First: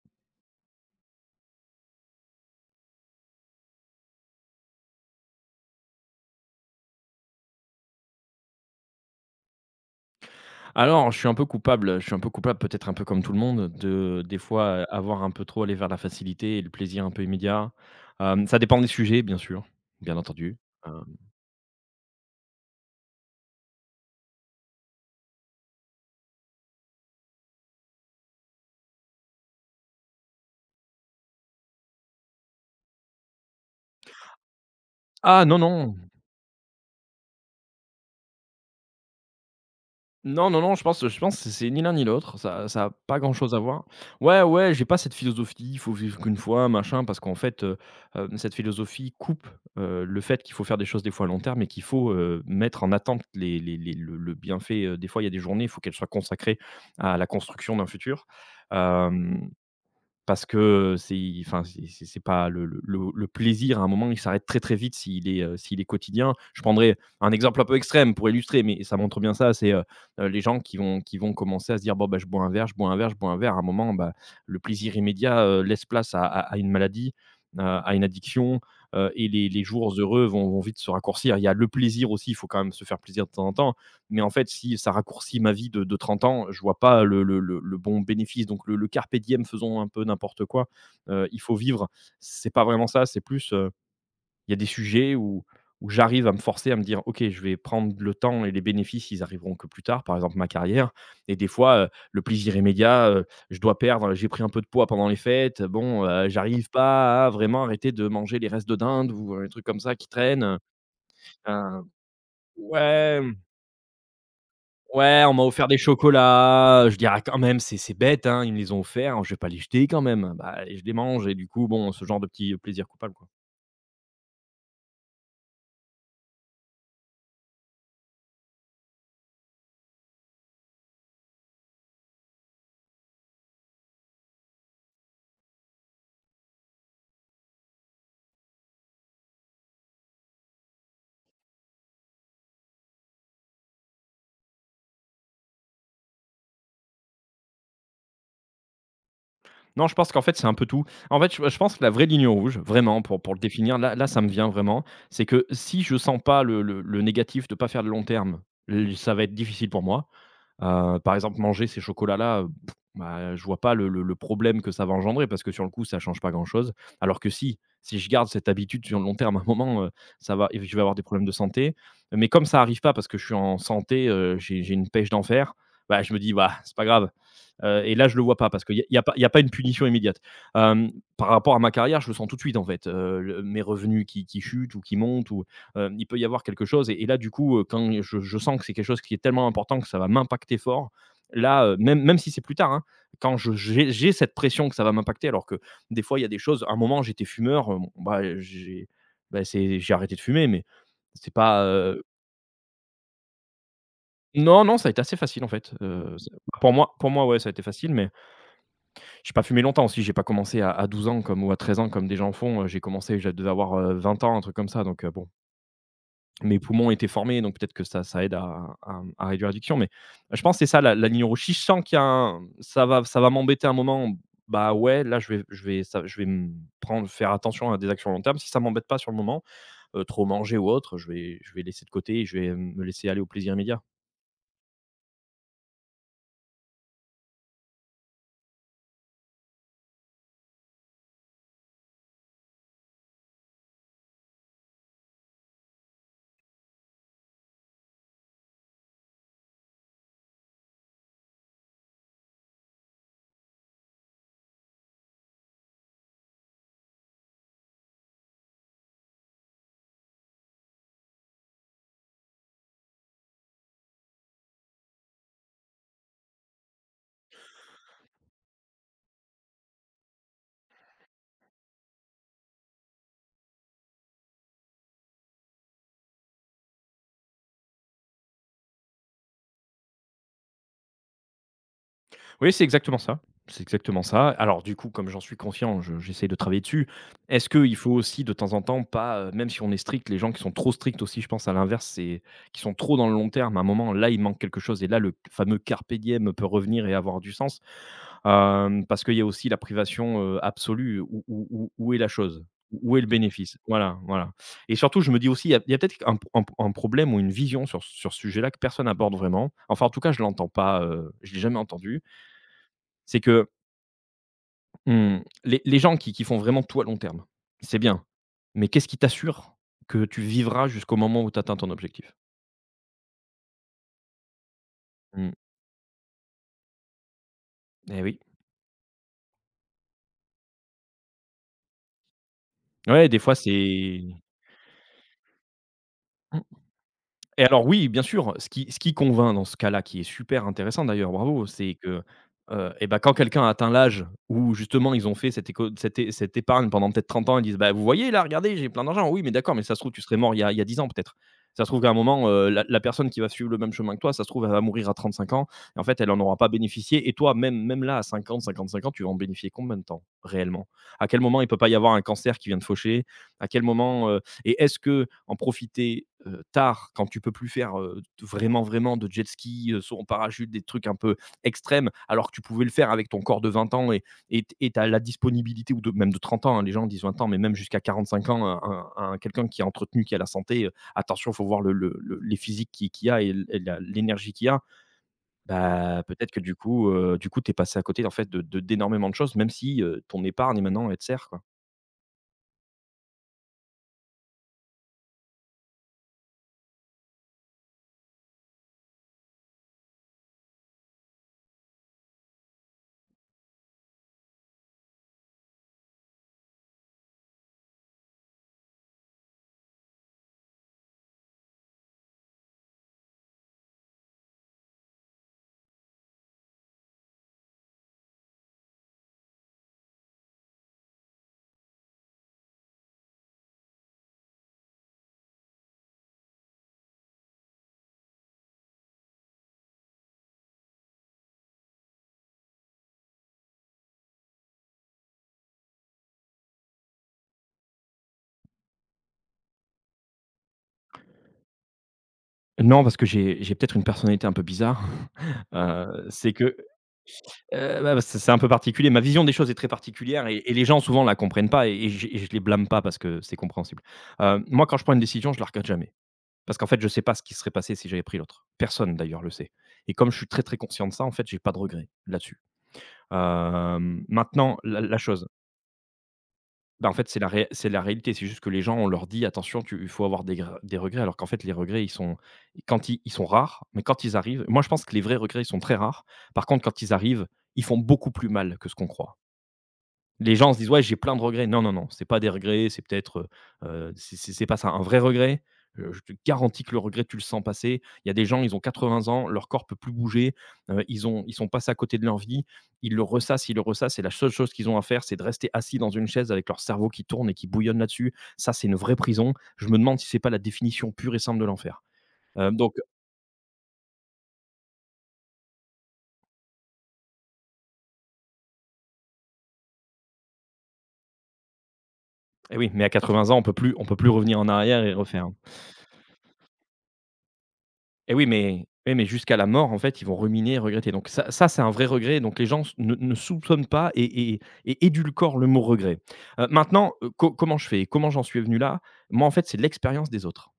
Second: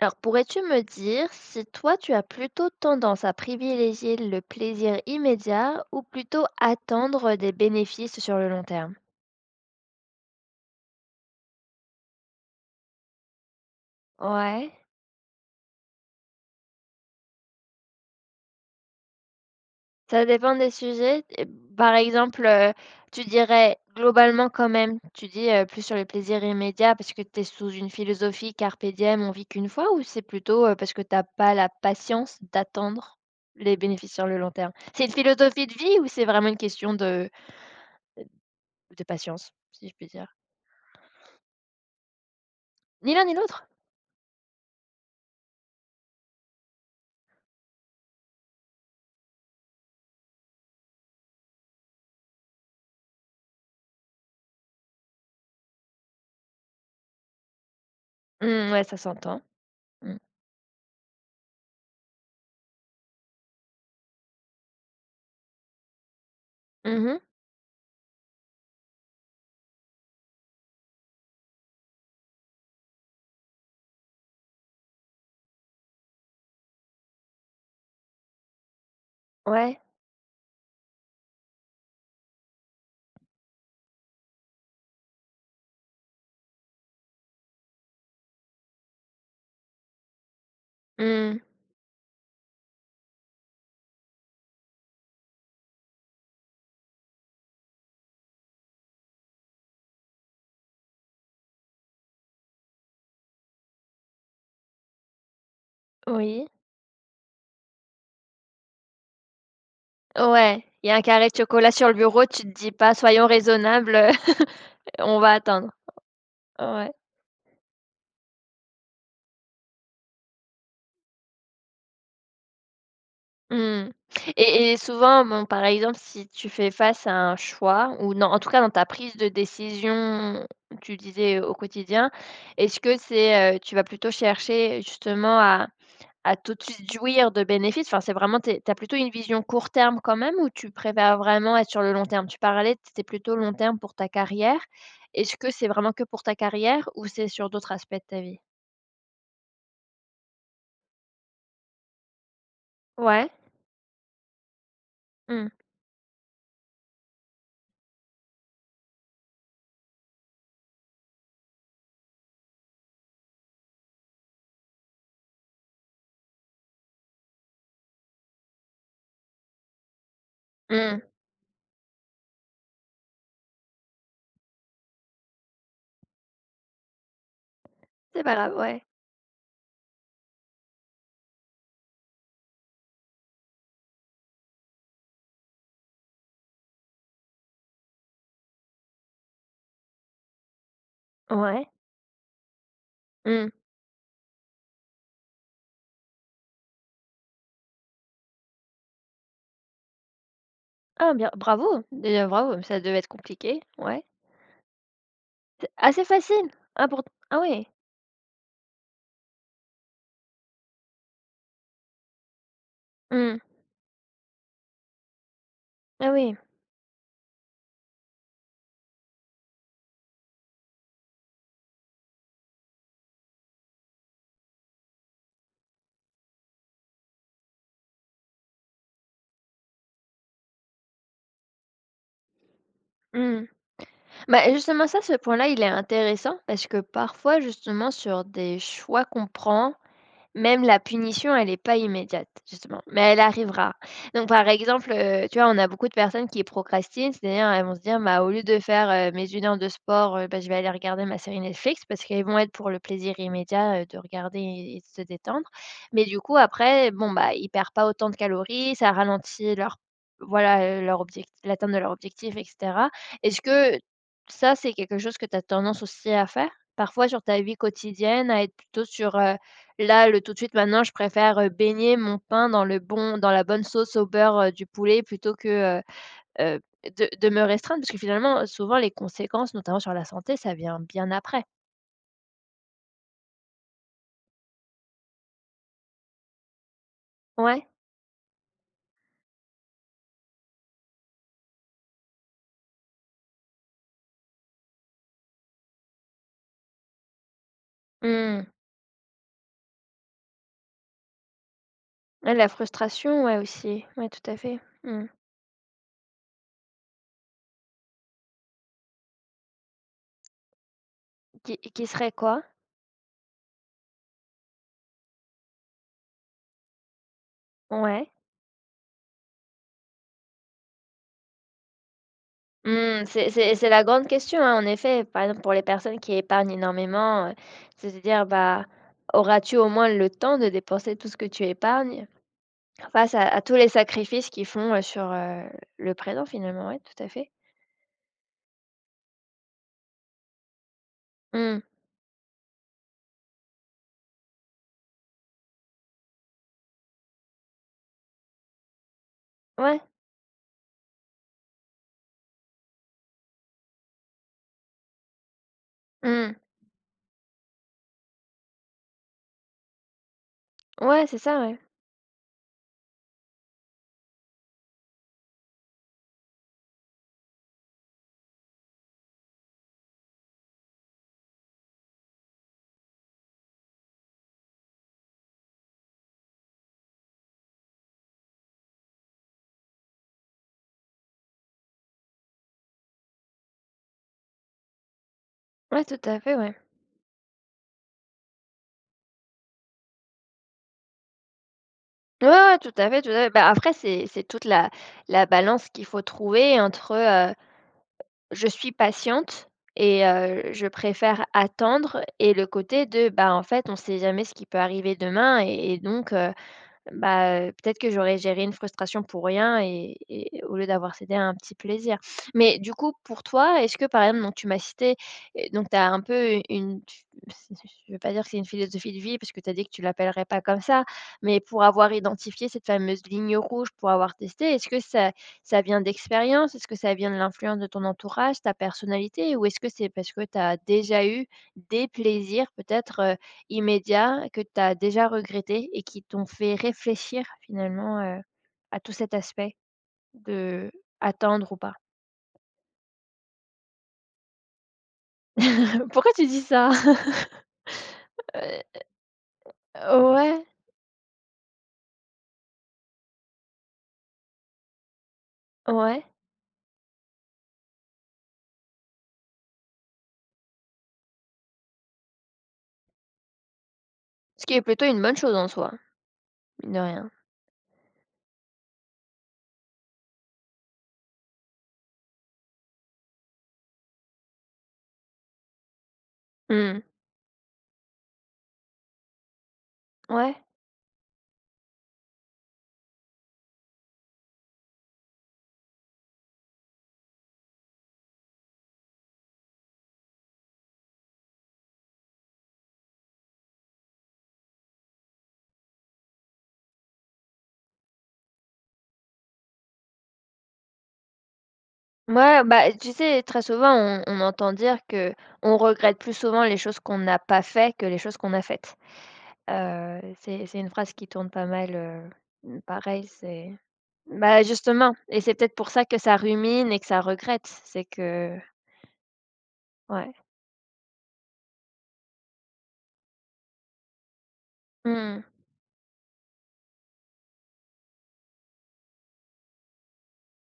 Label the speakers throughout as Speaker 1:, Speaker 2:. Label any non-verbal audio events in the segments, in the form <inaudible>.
Speaker 1: Alors, pourrais-tu me dire si toi, tu as plutôt tendance à privilégier le plaisir immédiat ou plutôt attendre des bénéfices sur le long terme?
Speaker 2: Je suis un peu coupable, je suis un peu coupable, peut-être un peu comme tout le monde, de des
Speaker 1: Ouais,
Speaker 2: fois, avoir un peu trop aller vers la facilité et le plaisir un peu immédiat. Ça dépend des sujets, bien sûr, bien
Speaker 1: ça
Speaker 2: entendu.
Speaker 1: dépend des
Speaker 2: Hem
Speaker 1: sujets. Et par exemple, tu dirais globalement quand même, tu dis plus sur le plaisir immédiat parce que tu es sous une philosophie carpe diem, on vit qu'une fois, ou c'est plutôt parce que t'as pas la patience d'attendre les bénéfices sur le long terme? C'est une
Speaker 2: Ah non,
Speaker 1: philosophie de
Speaker 2: non!
Speaker 1: vie ou c'est vraiment une question de patience, si je puis dire?
Speaker 2: Non, non, non, je pense c'est ni l'un ni l'autre, ça a
Speaker 1: Ni
Speaker 2: pas
Speaker 1: l'un ni
Speaker 2: grand-chose à
Speaker 1: l'autre.
Speaker 2: voir. Ouais, ouais, j'ai pas cette philosophie, il faut vivre qu'une fois, machin, parce qu'en fait, cette philosophie coupe, le fait qu'il faut faire des choses des fois à long terme et qu'il faut, mettre en attente les le bienfait, des fois il y a des journées, il faut qu'elles soient consacrées à la construction d'un futur.
Speaker 1: Mmh, ouais, ça s'entend. Mmh.
Speaker 2: Parce que c'est enfin, c'est pas le plaisir, à un moment, il s'arrête très, très vite s'il est quotidien. Je prendrai
Speaker 1: Mmh mh.
Speaker 2: un exemple un peu extrême pour illustrer, mais ça montre bien ça, c'est, les gens qui vont commencer à se dire: «Bon, bah, je bois un verre, je bois un verre, je bois un verre». À un moment, bah, le plaisir immédiat, laisse place à une maladie, à une addiction, et les
Speaker 1: Ouais.
Speaker 2: jours heureux vont vite se raccourcir. Il y a le plaisir aussi, il faut quand même se faire plaisir de temps en temps, mais en fait, si ça raccourcit ma vie de 30 ans, je vois pas le bon bénéfice. Donc le carpe diem, faisons un peu n'importe quoi, il
Speaker 1: Mmh.
Speaker 2: faut vivre. C'est pas vraiment ça, c'est plus, il y a des sujets où j'arrive à me forcer à me dire: «OK, je vais prendre le temps et les bénéfices, ils arriveront que plus tard», par exemple ma carrière et des fois, le plaisir immédiat, je dois perdre, j'ai pris un peu de poids pendant les fêtes, bon,
Speaker 1: Oui.
Speaker 2: j'arrive pas à vraiment arrêter de manger les restes de dinde ou, un truc comme ça qui traîne.
Speaker 1: Ouais, il y a un carré de chocolat sur le bureau, tu te dis pas:
Speaker 2: Ouais.
Speaker 1: «Soyons raisonnables, <laughs> on
Speaker 2: Ouais,
Speaker 1: va
Speaker 2: on m'a offert
Speaker 1: attendre».
Speaker 2: des chocolats,
Speaker 1: Ouais.
Speaker 2: je dis: «Ah quand même, c'est bête, hein, ils me les ont offerts, hein, je vais pas les jeter quand même». Bah, et je les mange et du coup, bon, ce genre de petit plaisir coupables, quoi.
Speaker 1: Mmh, et souvent, bon, par exemple, si tu fais face à un choix ou non, en tout cas dans ta prise de décision, tu disais au quotidien, est-ce que c'est, tu vas plutôt chercher justement à tout de suite jouir de bénéfices, enfin, c'est vraiment tu as plutôt une vision court terme quand même ou tu préfères vraiment être sur le long terme? Tu parlais, c'était plutôt long terme pour ta carrière. Est-ce que c'est vraiment que pour ta carrière ou c'est sur d'autres aspects de ta vie?
Speaker 2: Non, je pense qu'en fait, c'est un peu tout. En fait, je pense que la vraie ligne rouge, vraiment, pour
Speaker 1: Ouais.
Speaker 2: pour le définir, là, ça me vient vraiment, c'est que
Speaker 1: Mmh.
Speaker 2: si je sens pas le négatif de pas faire de long terme, l ça va être difficile pour moi. Par exemple, manger ces chocolats-là, bah, je vois pas le problème que ça va engendrer parce que sur le coup, ça change pas grand-chose. Alors que si je garde cette habitude sur le long terme, à un moment, ça va je vais avoir
Speaker 1: Mmh.
Speaker 2: des problèmes de santé. Mais comme ça arrive pas parce que je suis en santé, j'ai une pêche d'enfer, bah, je me dis: «Bah, c'est pas grave, et là, je le
Speaker 1: C'est pas
Speaker 2: vois pas
Speaker 1: grave,
Speaker 2: parce qu'
Speaker 1: ouais.
Speaker 2: y a pas une punition immédiate. Euh, Par rapport à ma carrière, je le sens tout de suite en fait. Mes revenus qui chutent ou qui montent, ou il peut y avoir quelque chose. Et là, du coup, quand je sens que c'est quelque chose qui est tellement important que ça va m'impacter fort, là,
Speaker 1: Ouais.
Speaker 2: même si c'est plus tard, hein,
Speaker 1: Mmh.
Speaker 2: j'ai cette pression que ça va m'impacter, alors que des fois, il y a des choses. À un moment, j'étais fumeur, bon, bah, j'ai arrêté de fumer, mais
Speaker 1: Ah bien,
Speaker 2: c'est pas.
Speaker 1: bravo, déjà bravo, ça devait être compliqué, ouais.
Speaker 2: Non, non, ça a été assez facile en
Speaker 1: C'est,
Speaker 2: fait.
Speaker 1: ah, facile?
Speaker 2: Pour
Speaker 1: Ah
Speaker 2: moi,
Speaker 1: pour,
Speaker 2: pour moi, ouais,
Speaker 1: ah
Speaker 2: ça a été
Speaker 1: oui?
Speaker 2: facile, mais j'ai pas fumé longtemps aussi, j'ai pas commencé à 12 ans comme ou à 13 ans comme des gens font, j'ai commencé, je
Speaker 1: Mmh.
Speaker 2: devais avoir, 20 ans, un truc comme ça donc bon,
Speaker 1: Ah oui.
Speaker 2: mes poumons étaient formés donc peut-être que ça aide à réduire l'addiction mais je pense que c'est ça la ligne rouge. Si je sens qu'il y a un ça va m'embêter un moment, bah, ouais, là je vais ça je vais me prendre faire attention à des actions à long terme. Si ça m'embête pas sur le moment, trop manger ou autre, je vais laisser de côté et je vais me laisser aller au
Speaker 1: Mmh.
Speaker 2: plaisir immédiat.
Speaker 1: Bah, justement ça, ce point-là, il est intéressant parce que parfois justement sur des choix qu'on prend. Même la punition, elle n'est pas immédiate, justement, mais elle arrivera. Donc par exemple, tu vois, on a beaucoup de personnes qui procrastinent, c'est-à-dire elles vont se dire: «Bah, au lieu de faire, mes 1 heure de sport, bah, je vais aller regarder ma série Netflix» parce qu'elles vont être pour le plaisir immédiat, de regarder et de se détendre. Mais du coup après, bon, bah, ils perdent pas autant de calories, ça ralentit leur objectif, l'atteinte de leur objectif et cetera. Est-ce que ça, c'est quelque chose que tu as tendance aussi à faire? Parfois sur ta vie quotidienne, à être plutôt sur, là, le tout de suite maintenant, je préfère, baigner mon pain dans le bon dans la bonne sauce au beurre, du poulet plutôt que, heu, de me restreindre parce que finalement, souvent les conséquences, notamment sur la santé, ça vient bien après.
Speaker 2: Oui, c'est exactement ça. C'est exactement ça. Alors du coup, comme j'en suis confiant, je j'essaye de travailler dessus. Est-ce
Speaker 1: Ouais.
Speaker 2: qu'il faut aussi de temps en temps pas, même si on est strict, les gens qui sont trop stricts aussi, je pense à l'inverse, c'est qui sont trop dans le long terme, à un moment, là, il manque quelque chose et là, le fameux carpe diem peut revenir et avoir du sens.
Speaker 1: Mmh.
Speaker 2: Parce qu'il y a aussi la privation, absolue. Où est la
Speaker 1: Ouais,
Speaker 2: chose?
Speaker 1: la
Speaker 2: Où est le
Speaker 1: frustration, ouais,
Speaker 2: bénéfice?
Speaker 1: aussi.
Speaker 2: Voilà,
Speaker 1: Ouais, tout
Speaker 2: voilà
Speaker 1: à fait.
Speaker 2: et surtout,
Speaker 1: Mmh.
Speaker 2: je me dis aussi, il y a peut-être un problème ou une vision sur ce sujet-là que personne n'aborde vraiment. Enfin, en tout cas, je l'entends pas, je l'ai
Speaker 1: Qui
Speaker 2: jamais
Speaker 1: qui
Speaker 2: entendu
Speaker 1: serait quoi?
Speaker 2: c'est que, mmh, les gens qui font vraiment tout à long terme, c'est bien.
Speaker 1: Ouais.
Speaker 2: Mais qu'est-ce qui t'assure que tu vivras jusqu'au moment où tu atteins ton objectif?
Speaker 1: Mmh, c'est la grande question, hein, en effet. Par
Speaker 2: Mmh,
Speaker 1: exemple, pour les personnes qui épargnent énormément, c'est de
Speaker 2: eh oui.
Speaker 1: dire, bah, auras-tu au moins le temps de dépenser tout ce que tu épargnes?
Speaker 2: Ouais,
Speaker 1: Face
Speaker 2: des
Speaker 1: à
Speaker 2: fois,
Speaker 1: à tous les
Speaker 2: c'est
Speaker 1: sacrifices qu'ils font, sur, le présent
Speaker 2: mmh.
Speaker 1: finalement, ouais, tout à fait.
Speaker 2: Et alors oui, bien sûr, ce qui convainc dans ce cas-là, qui est super intéressant d'ailleurs, bravo,
Speaker 1: Mmh.
Speaker 2: c'est que, et ben quand quelqu'un a atteint l'âge où justement ils ont fait cette éco cette é cette épargne pendant peut-être 30 ans, ils disent: «Bah, vous voyez là, regardez, j'ai plein d'argent». Oui, mais d'accord, mais ça se
Speaker 1: Ouais.
Speaker 2: trouve, tu serais mort il y a 10 ans peut-être. Ça se trouve qu'à un moment, la personne qui va suivre le même chemin que toi, ça se trouve, elle va mourir à 35 ans et en fait, elle n'en
Speaker 1: Mmh.
Speaker 2: aura pas bénéficié et toi, même là, à 55 ans, tu vas en bénéficier combien de temps réellement?
Speaker 1: Ouais,
Speaker 2: À
Speaker 1: c'est
Speaker 2: quel moment
Speaker 1: ça,
Speaker 2: il peut
Speaker 1: ouais.
Speaker 2: pas y avoir un cancer qui vient de faucher? À quel moment, et est-ce que en profiter tard, quand tu peux plus faire vraiment, vraiment de jet ski, saut en parachute, des trucs un peu extrêmes, alors que tu pouvais le faire avec ton corps de 20 ans et et t- la disponibilité, même de 30 ans, hein, les gens disent 20 ans, mais même jusqu'à 45 ans, quelqu'un qui est entretenu, qui a la santé, attention, il faut voir les physiques qu'il y a et l'énergie qu'il y a,
Speaker 1: Ouais, tout
Speaker 2: bah,
Speaker 1: à
Speaker 2: peut-être
Speaker 1: fait,
Speaker 2: que
Speaker 1: ouais.
Speaker 2: du coup, tu es passé à côté en fait, d'énormément choses, même si ton épargne maintenant, elle te sert. Quoi.
Speaker 1: Ouais, ouais, tout à fait, tout à fait. Bah, après c'est toute la balance qu'il faut trouver entre, je suis patiente et je préfère attendre et le côté de, bah, en fait, on sait jamais ce qui peut arriver demain et donc, bah, peut-être que j'aurais géré une frustration pour rien et au lieu d'avoir cédé à un petit plaisir. Mais du coup, pour toi, est-ce que par exemple, donc tu m'as cité, donc tu as un peu une tu c'est je ne veux pas dire que c'est une philosophie de vie parce que tu as dit que tu l'appellerais pas comme ça, mais pour avoir identifié cette fameuse ligne rouge, pour avoir testé, est-ce que ça vient d'expérience? Est-ce que ça vient de l'influence de ton entourage, ta personnalité? Ou est-ce que c'est parce que tu as déjà eu des plaisirs peut-être immédiats que tu as déjà regrettés et qui t'ont fait réfléchir finalement, à tout cet aspect de attendre ou pas?
Speaker 2: Non, parce que j'ai peut-être une personnalité un peu bizarre.
Speaker 1: <laughs> Pourquoi tu
Speaker 2: C'est
Speaker 1: dis
Speaker 2: que,
Speaker 1: ça? <laughs>
Speaker 2: bah, c'est un peu
Speaker 1: Heu,
Speaker 2: particulier. Ma vision des choses est très particulière et
Speaker 1: ouais,
Speaker 2: et les gens souvent la comprennent pas et je les blâme pas parce que c'est compréhensible. Moi quand je prends une décision, je la regrette jamais.
Speaker 1: ouais.
Speaker 2: Parce qu'en fait, je sais pas ce qui serait passé si j'avais pris l'autre. Personne d'ailleurs le sait et comme je suis très, très conscient de ça, en fait, j'ai pas de regret là-dessus.
Speaker 1: Ce qui
Speaker 2: Maintenant
Speaker 1: est
Speaker 2: la
Speaker 1: plutôt
Speaker 2: la
Speaker 1: une bonne
Speaker 2: chose
Speaker 1: chose en soi, mine de
Speaker 2: Bah, en fait,
Speaker 1: rien.
Speaker 2: c'est la réalité. C'est juste que les gens, on leur dit: «Attention, tu il faut avoir des regrets», alors qu'en fait, les regrets, ils sont quand ils sont rares, mais quand ils arrivent moi, je pense que les vrais regrets, ils sont très rares. Par contre, quand
Speaker 1: Mmh.
Speaker 2: ils arrivent, ils font beaucoup plus mal que ce qu'on croit. Les
Speaker 1: Ouais.
Speaker 2: gens se disent: «Ouais, j'ai plein de regrets». Non, non, non, c'est pas des regrets, c'est peut-être, heu c'est pas ça. Un vrai regret, je te garantis que le regret, tu le sens passer. Il y a des gens, ils ont 80 ans, leur corps peut plus bouger, ils sont passés à côté de leur vie, ils le ressassent et la seule chose qu'ils ont à faire, c'est de rester assis dans une chaise avec leur cerveau qui tourne et qui bouillonne là-dessus. Ça, c'est une vraie prison. Je me demande si c'est pas la définition pure et simple de l'enfer.
Speaker 1: Ouais,
Speaker 2: Heu,
Speaker 1: bah,
Speaker 2: donc,
Speaker 1: tu sais, très souvent on entend dire que on regrette plus souvent les choses qu'on n'a pas fait que les choses qu'on a faites. C'est une phrase qui tourne pas mal,
Speaker 2: eh
Speaker 1: mmh,
Speaker 2: oui, mais à
Speaker 1: pareil,
Speaker 2: 80 ans, on peut
Speaker 1: c'est.
Speaker 2: plus on peut plus revenir
Speaker 1: Bah,
Speaker 2: en arrière et
Speaker 1: justement et
Speaker 2: refaire, hein.
Speaker 1: c'est peut-être pour ça que ça rumine et que ça regrette, c'est
Speaker 2: Et
Speaker 1: que
Speaker 2: oui, mais jusqu'à la mort, en fait, ils
Speaker 1: ouais.
Speaker 2: vont ruminer et regretter. Donc ça ça, c'est un vrai regret. Donc les gens s ne ne soupçonnent pas et
Speaker 1: Mmh.
Speaker 2: édulcorent le mot regret. Maintenant, co comment je fais? Comment j'en suis venu là? Moi, en fait, c'est l'expérience des autres.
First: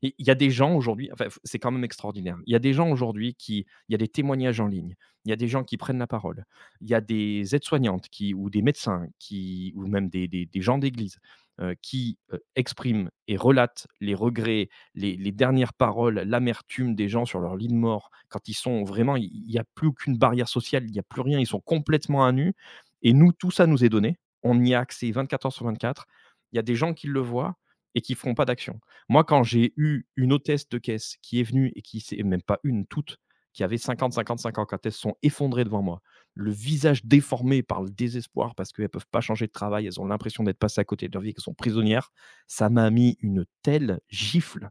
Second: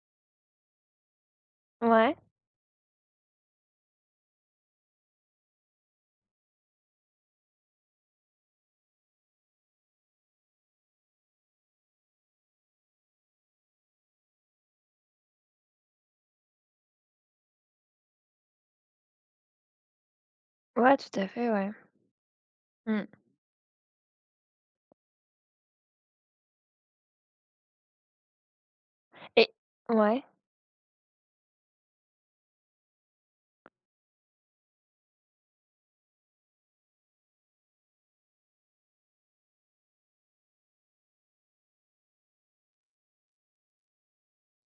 Speaker 2: Il y a des gens aujourd'hui, enfin, c'est quand même
Speaker 1: Ouais.
Speaker 2: extraordinaire. Il y a des gens aujourd'hui qui il y a des témoignages en ligne, il y a des gens qui prennent la parole, il y a des aides-soignantes qui ou des médecins qui ou même des gens d'église, qui, expriment et relatent les regrets, les dernières paroles, l'amertume des gens sur leur lit de mort, quand ils sont vraiment il n'y a plus aucune barrière sociale, il
Speaker 1: Ouais,
Speaker 2: n'y a
Speaker 1: tout
Speaker 2: plus
Speaker 1: à
Speaker 2: rien, ils
Speaker 1: fait,
Speaker 2: sont
Speaker 1: ouais.
Speaker 2: complètement à nu
Speaker 1: Mmh
Speaker 2: et nous, tout ça nous est donné. On y a accès 24 heures sur 24. Il y a des gens qui le voient et qui ne feront pas d'action. Moi, quand
Speaker 1: et
Speaker 2: j'ai eu
Speaker 1: ouais.
Speaker 2: une hôtesse de caisse qui est venue et qui s'est même pas une, toutes, qui avaient 50, 55 ans, quand elles se sont effondrées devant moi, le visage déformé par le désespoir parce qu'elles ne peuvent pas changer de travail, elles ont l'impression d'être passées à côté de leur vie, qu'elles sont prisonnières, ça m'a mis une telle gifle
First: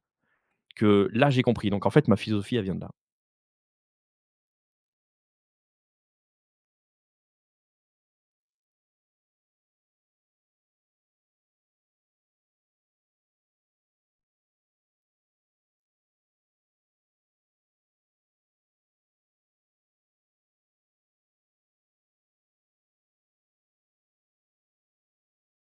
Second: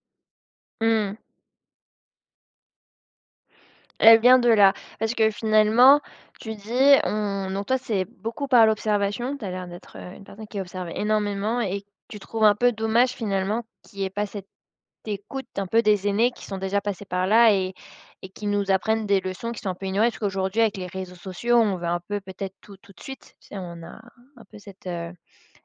Speaker 2: que
Speaker 1: Mmh.
Speaker 2: là, j'ai compris. Donc en fait, ma philosophie, elle vient de là.
Speaker 1: Elle vient de là. Parce que finalement, tu dis on donc toi, c'est beaucoup par l'observation, tu as l'air d'être, une personne qui observe énormément et tu trouves un peu dommage finalement qu'il y ait pas cette. T'écoutes un peu des aînés qui sont déjà passés par là et qui nous apprennent des leçons qui sont un peu ignorées, parce qu'aujourd'hui avec les réseaux sociaux, on veut un peu peut-être tout, tout de suite. Tu sais, on a un peu cette, heu,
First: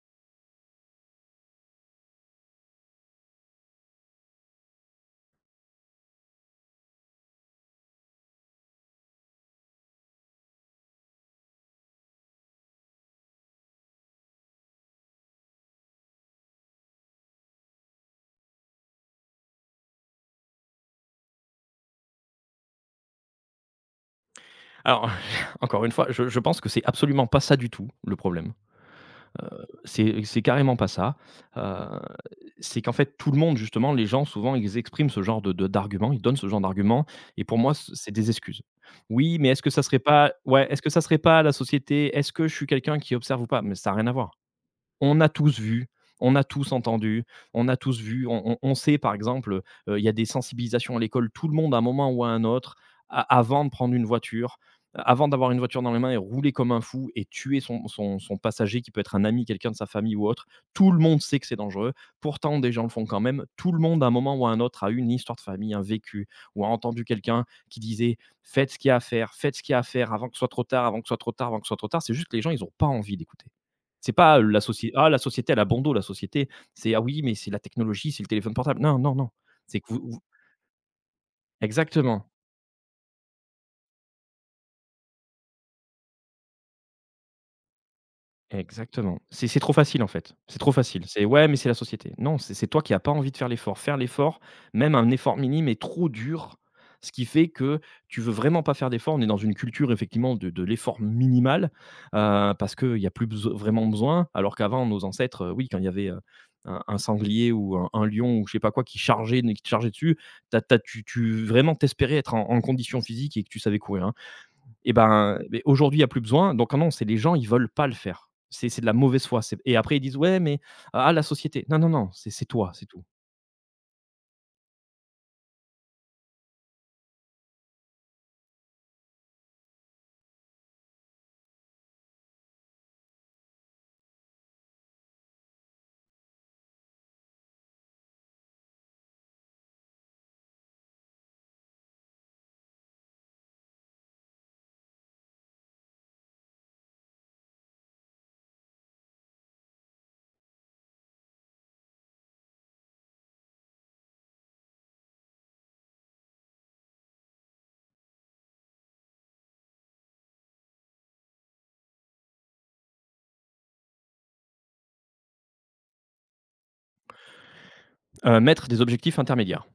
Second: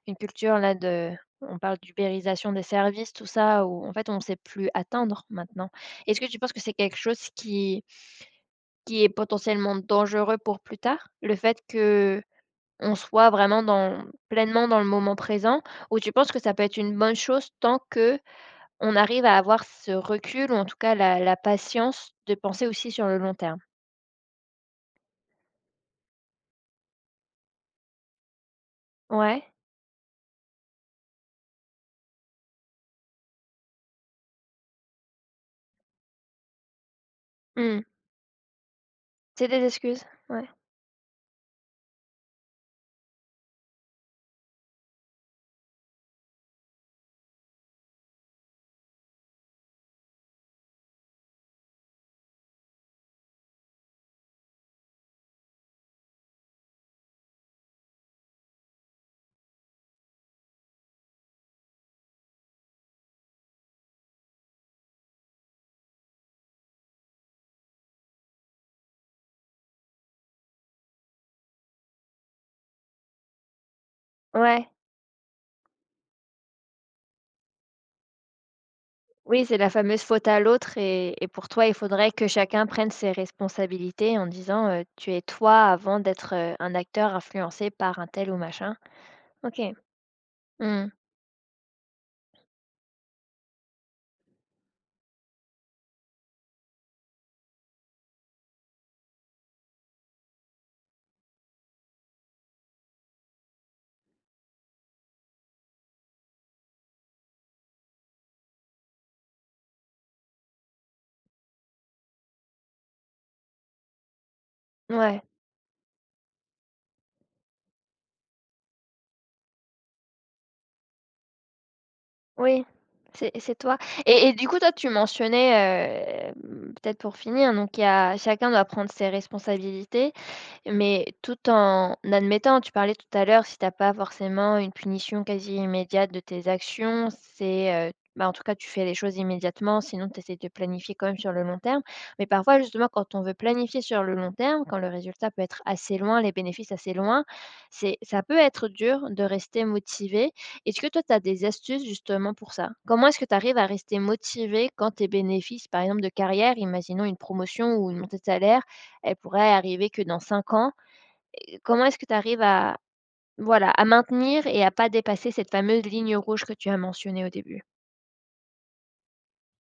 Speaker 1: une culture là de on parle d'ubérisation des services, tout ça, où en fait on ne sait plus attendre maintenant. Est-ce que tu penses que c'est quelque chose qui est potentiellement dangereux pour plus tard? Le fait que on soit vraiment dans pleinement dans le moment présent, ou tu penses que ça peut être une bonne chose tant que on arrive à avoir ce recul ou en tout cas la patience de penser aussi sur le long terme.
Speaker 2: Alors, <laughs> encore une fois, je pense que c'est absolument pas ça du tout, le problème.
Speaker 1: Ouais.
Speaker 2: C'est carrément pas ça. Heu, c'est qu'en fait, tout le monde justement, les gens souvent, ils expriment ce genre de d'arguments, ils donnent ce genre d'arguments et pour moi,
Speaker 1: Mmh.
Speaker 2: c'est des excuses. «Oui,
Speaker 1: C'est
Speaker 2: mais est-ce
Speaker 1: des
Speaker 2: que ça serait
Speaker 1: excuses?
Speaker 2: pas»
Speaker 1: Ouais.
Speaker 2: ouais, «Est-ce que ça serait pas la société? Est-ce que je suis quelqu'un qui observe ou pas?» mais ça a rien à voir. On a tous vu, on a tous entendu, on a tous vu, on sait par exemple, il y a des sensibilisations à l'école, tout le monde à un moment ou à un autre, a avant de prendre une voiture, avant d'avoir une voiture dans les mains et rouler comme un fou et tuer son passager qui peut être un ami, quelqu'un de sa famille ou autre, tout le monde sait que c'est dangereux. Pourtant des gens le font quand même. Tout le monde à un moment ou à un autre a eu une histoire de famille, un vécu ou a entendu quelqu'un qui disait: «Faites ce qu'il y a à faire, faites ce qu'il y a à faire avant que ce soit trop tard, avant que ce soit trop tard, avant que ce soit trop tard». C'est juste que les gens ils n'ont pas envie d'écouter. C'est pas la
Speaker 1: Ouais.
Speaker 2: société. «Ah la société elle a bon dos, la société». C'est: «Ah oui, mais c'est la technologie, c'est le téléphone portable». Non, non, non,
Speaker 1: Oui, c'est la
Speaker 2: c'est que vous
Speaker 1: fameuse
Speaker 2: vous
Speaker 1: faute à l'autre et pour toi, il faudrait que
Speaker 2: exactement.
Speaker 1: chacun prenne ses responsabilités en disant, «Tu es toi avant d'être, un acteur influencé par un tel ou machin».
Speaker 2: Exactement. C'est
Speaker 1: OK.
Speaker 2: trop facile, en fait. C'est trop
Speaker 1: Mmh.
Speaker 2: facile. C'est: «Ouais, mais c'est la société». Non, c'est toi qui as pas envie de faire l'effort. Faire l'effort, même un effort minime est trop dur, ce qui fait que tu veux vraiment pas faire d'effort. On est dans une culture effectivement de l'effort minimal, parce qu'il n'y a plus beso vraiment besoin, alors qu'avant nos ancêtres, oui, quand il y avait, un sanglier ou un lion ou je sais pas quoi qui chargeait, qui te chargeait dessus, tu as tu tu vraiment t'espérais être en condition physique et que tu savais courir, hein. Et
Speaker 1: Ouais.
Speaker 2: ben, aujourd'hui, il y a plus besoin, donc ah non, c'est les gens, ils veulent pas le faire. C'est de la mauvaise foi, c'est et après ils disent: «Ouais, mais ah ah, la société». Non, non, non, c'est
Speaker 1: Oui.
Speaker 2: toi, c'est tout.
Speaker 1: C'est toi et du coup, toi, tu mentionnais, peut-être pour finir, donc il y a chacun doit prendre ses responsabilités. Mais tout en admettant, tu parlais tout à l'heure, si t'as pas forcément une punition quasi immédiate de tes actions, c'est, bah, en tout cas, tu fais les choses immédiatement, sinon tu essaies de planifier quand même sur le long terme. Mais parfois, justement, quand on veut planifier sur le long terme, quand le résultat peut être assez loin, les bénéfices assez loin, c'est ça peut être dur de rester motivé. Est-ce que toi, tu as des astuces justement pour ça? Comment est-ce que tu arrives à rester motivé quand tes bénéfices, par exemple, de carrière, imaginons une promotion ou une montée de salaire, elle pourrait arriver que dans 5 ans. Comment est-ce que tu arrives à maintenir et à pas dépasser cette fameuse ligne rouge que tu as mentionnée au début?
Speaker 2: Mettre des objectifs intermédiaires.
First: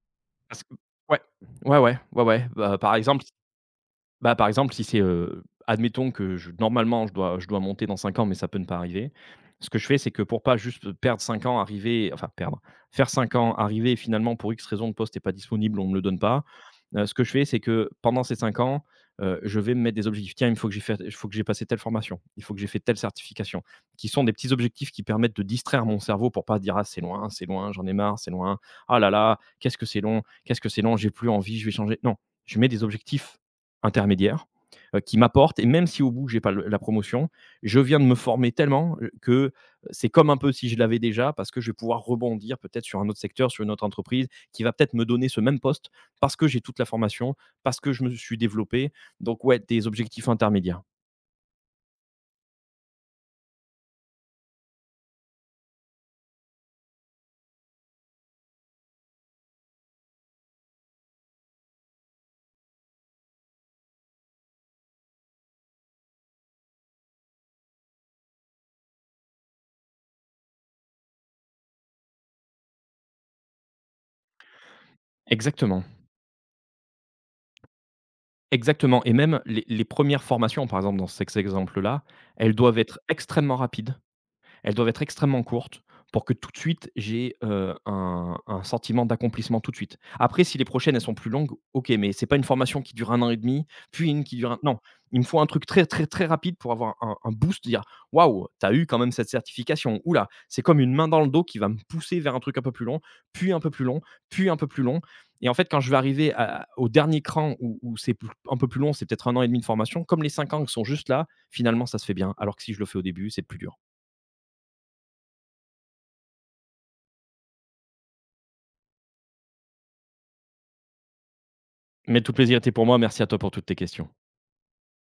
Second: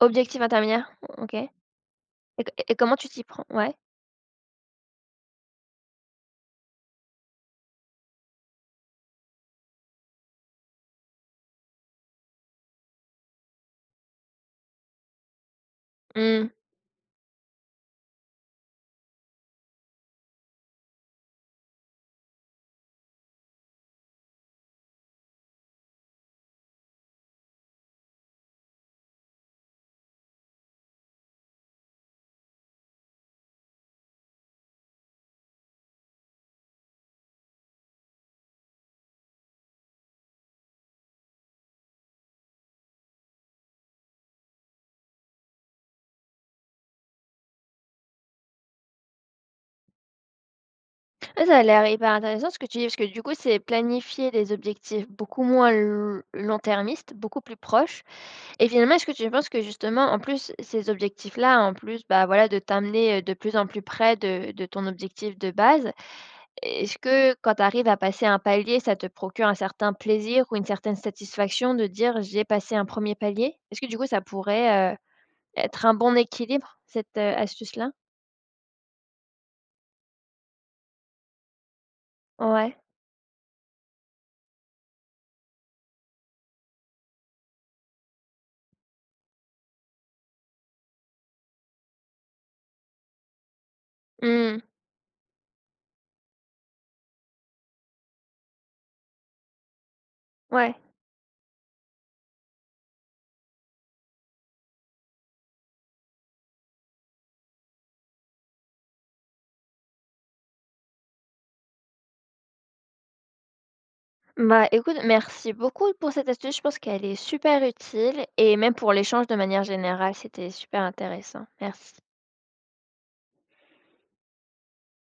Speaker 1: Objectif
Speaker 2: Parce que
Speaker 1: intermédiaire?
Speaker 2: ouais,
Speaker 1: OK. Et
Speaker 2: ouais, ouais, ouais, ouais,
Speaker 1: et
Speaker 2: bah, par
Speaker 1: comment tu
Speaker 2: exemple
Speaker 1: t'y prends? Ouais.
Speaker 2: Bah, par exemple, si c'est, admettons que je normalement, je dois monter dans 5 ans, mais ça peut ne pas arriver. Ce que je fais, c'est que pour pas juste perdre 5 ans, arriver enfin perdre, faire 5 ans, arriver et finalement pour X raison, de poste est pas disponible, on me le donne pas.
Speaker 1: Mmh.
Speaker 2: Ce que je fais, c'est que pendant ces 5 ans, je vais me mettre des objectifs. Tiens, il faut que j'ai fait il faut que j'ai passé telle formation, il faut que j'ai fait telle certification, qui sont des petits objectifs qui permettent de distraire mon cerveau pour pas dire: «Ah c'est loin, j'en ai marre, c'est loin. Ah là là, qu'est-ce que c'est long, qu'est-ce que c'est long, j'ai plus envie, je vais changer». Non, je mets des objectifs intermédiaire qui m'apporte. Et même si au bout, j'ai pas la promotion, je viens de me former tellement que c'est comme un peu si je l'avais déjà parce que je vais pouvoir rebondir peut-être sur un autre secteur, sur une autre entreprise qui va peut-être me donner ce même poste parce que j'ai toute la formation, parce que je me suis développé. Donc, ouais, des objectifs intermédiaires.
Speaker 1: Ouais, ça a l'air hyper intéressant ce que tu dis, parce que du coup, c'est planifier des objectifs beaucoup moins long-termistes, beaucoup plus proches. Et finalement, est-ce que tu penses que justement, en plus, ces objectifs-là, en plus, bah voilà, de t'amener de plus en plus près de ton objectif de base, est-ce que quand tu arrives à passer un palier, ça te procure un certain plaisir ou une certaine satisfaction de dire j'ai passé un premier palier? Est-ce que du coup, ça pourrait
Speaker 2: Exactement.
Speaker 1: être un bon équilibre, cette astuce-là?
Speaker 2: Exactement. Et même les premières formations, par exemple, dans cet exemple-là, elles
Speaker 1: Ouais.
Speaker 2: doivent être extrêmement rapides, elles doivent être extrêmement courtes pour que tout de suite j'ai, un sentiment d'accomplissement tout de suite. Après si les prochaines elles sont plus longues, OK, mais c'est pas une formation qui dure un an et demi, puis une qui dure
Speaker 1: Hmm.
Speaker 2: un non, il me faut un truc très, très, très rapide pour avoir un boost, dire: «Waouh, t'as eu quand même cette certification. Oula, c'est
Speaker 1: Ouais.
Speaker 2: comme une main dans le dos qui va me pousser vers un truc un peu plus long, puis un peu plus long, puis un peu plus long» et en fait quand je vais arriver à au dernier cran où c'est plus un peu plus long, c'est peut-être un an et demi de formation, comme les 5 ans qui sont juste là, finalement ça se fait bien, alors que si je le fais au début, c'est plus dur.
Speaker 1: Bah, écoute, merci beaucoup pour cette astuce. Je pense qu'elle est super utile et même pour l'échange de manière générale, c'était super intéressant. Merci.
Speaker 2: Mais tout plaisir était pour moi. Merci à toi pour toutes tes questions.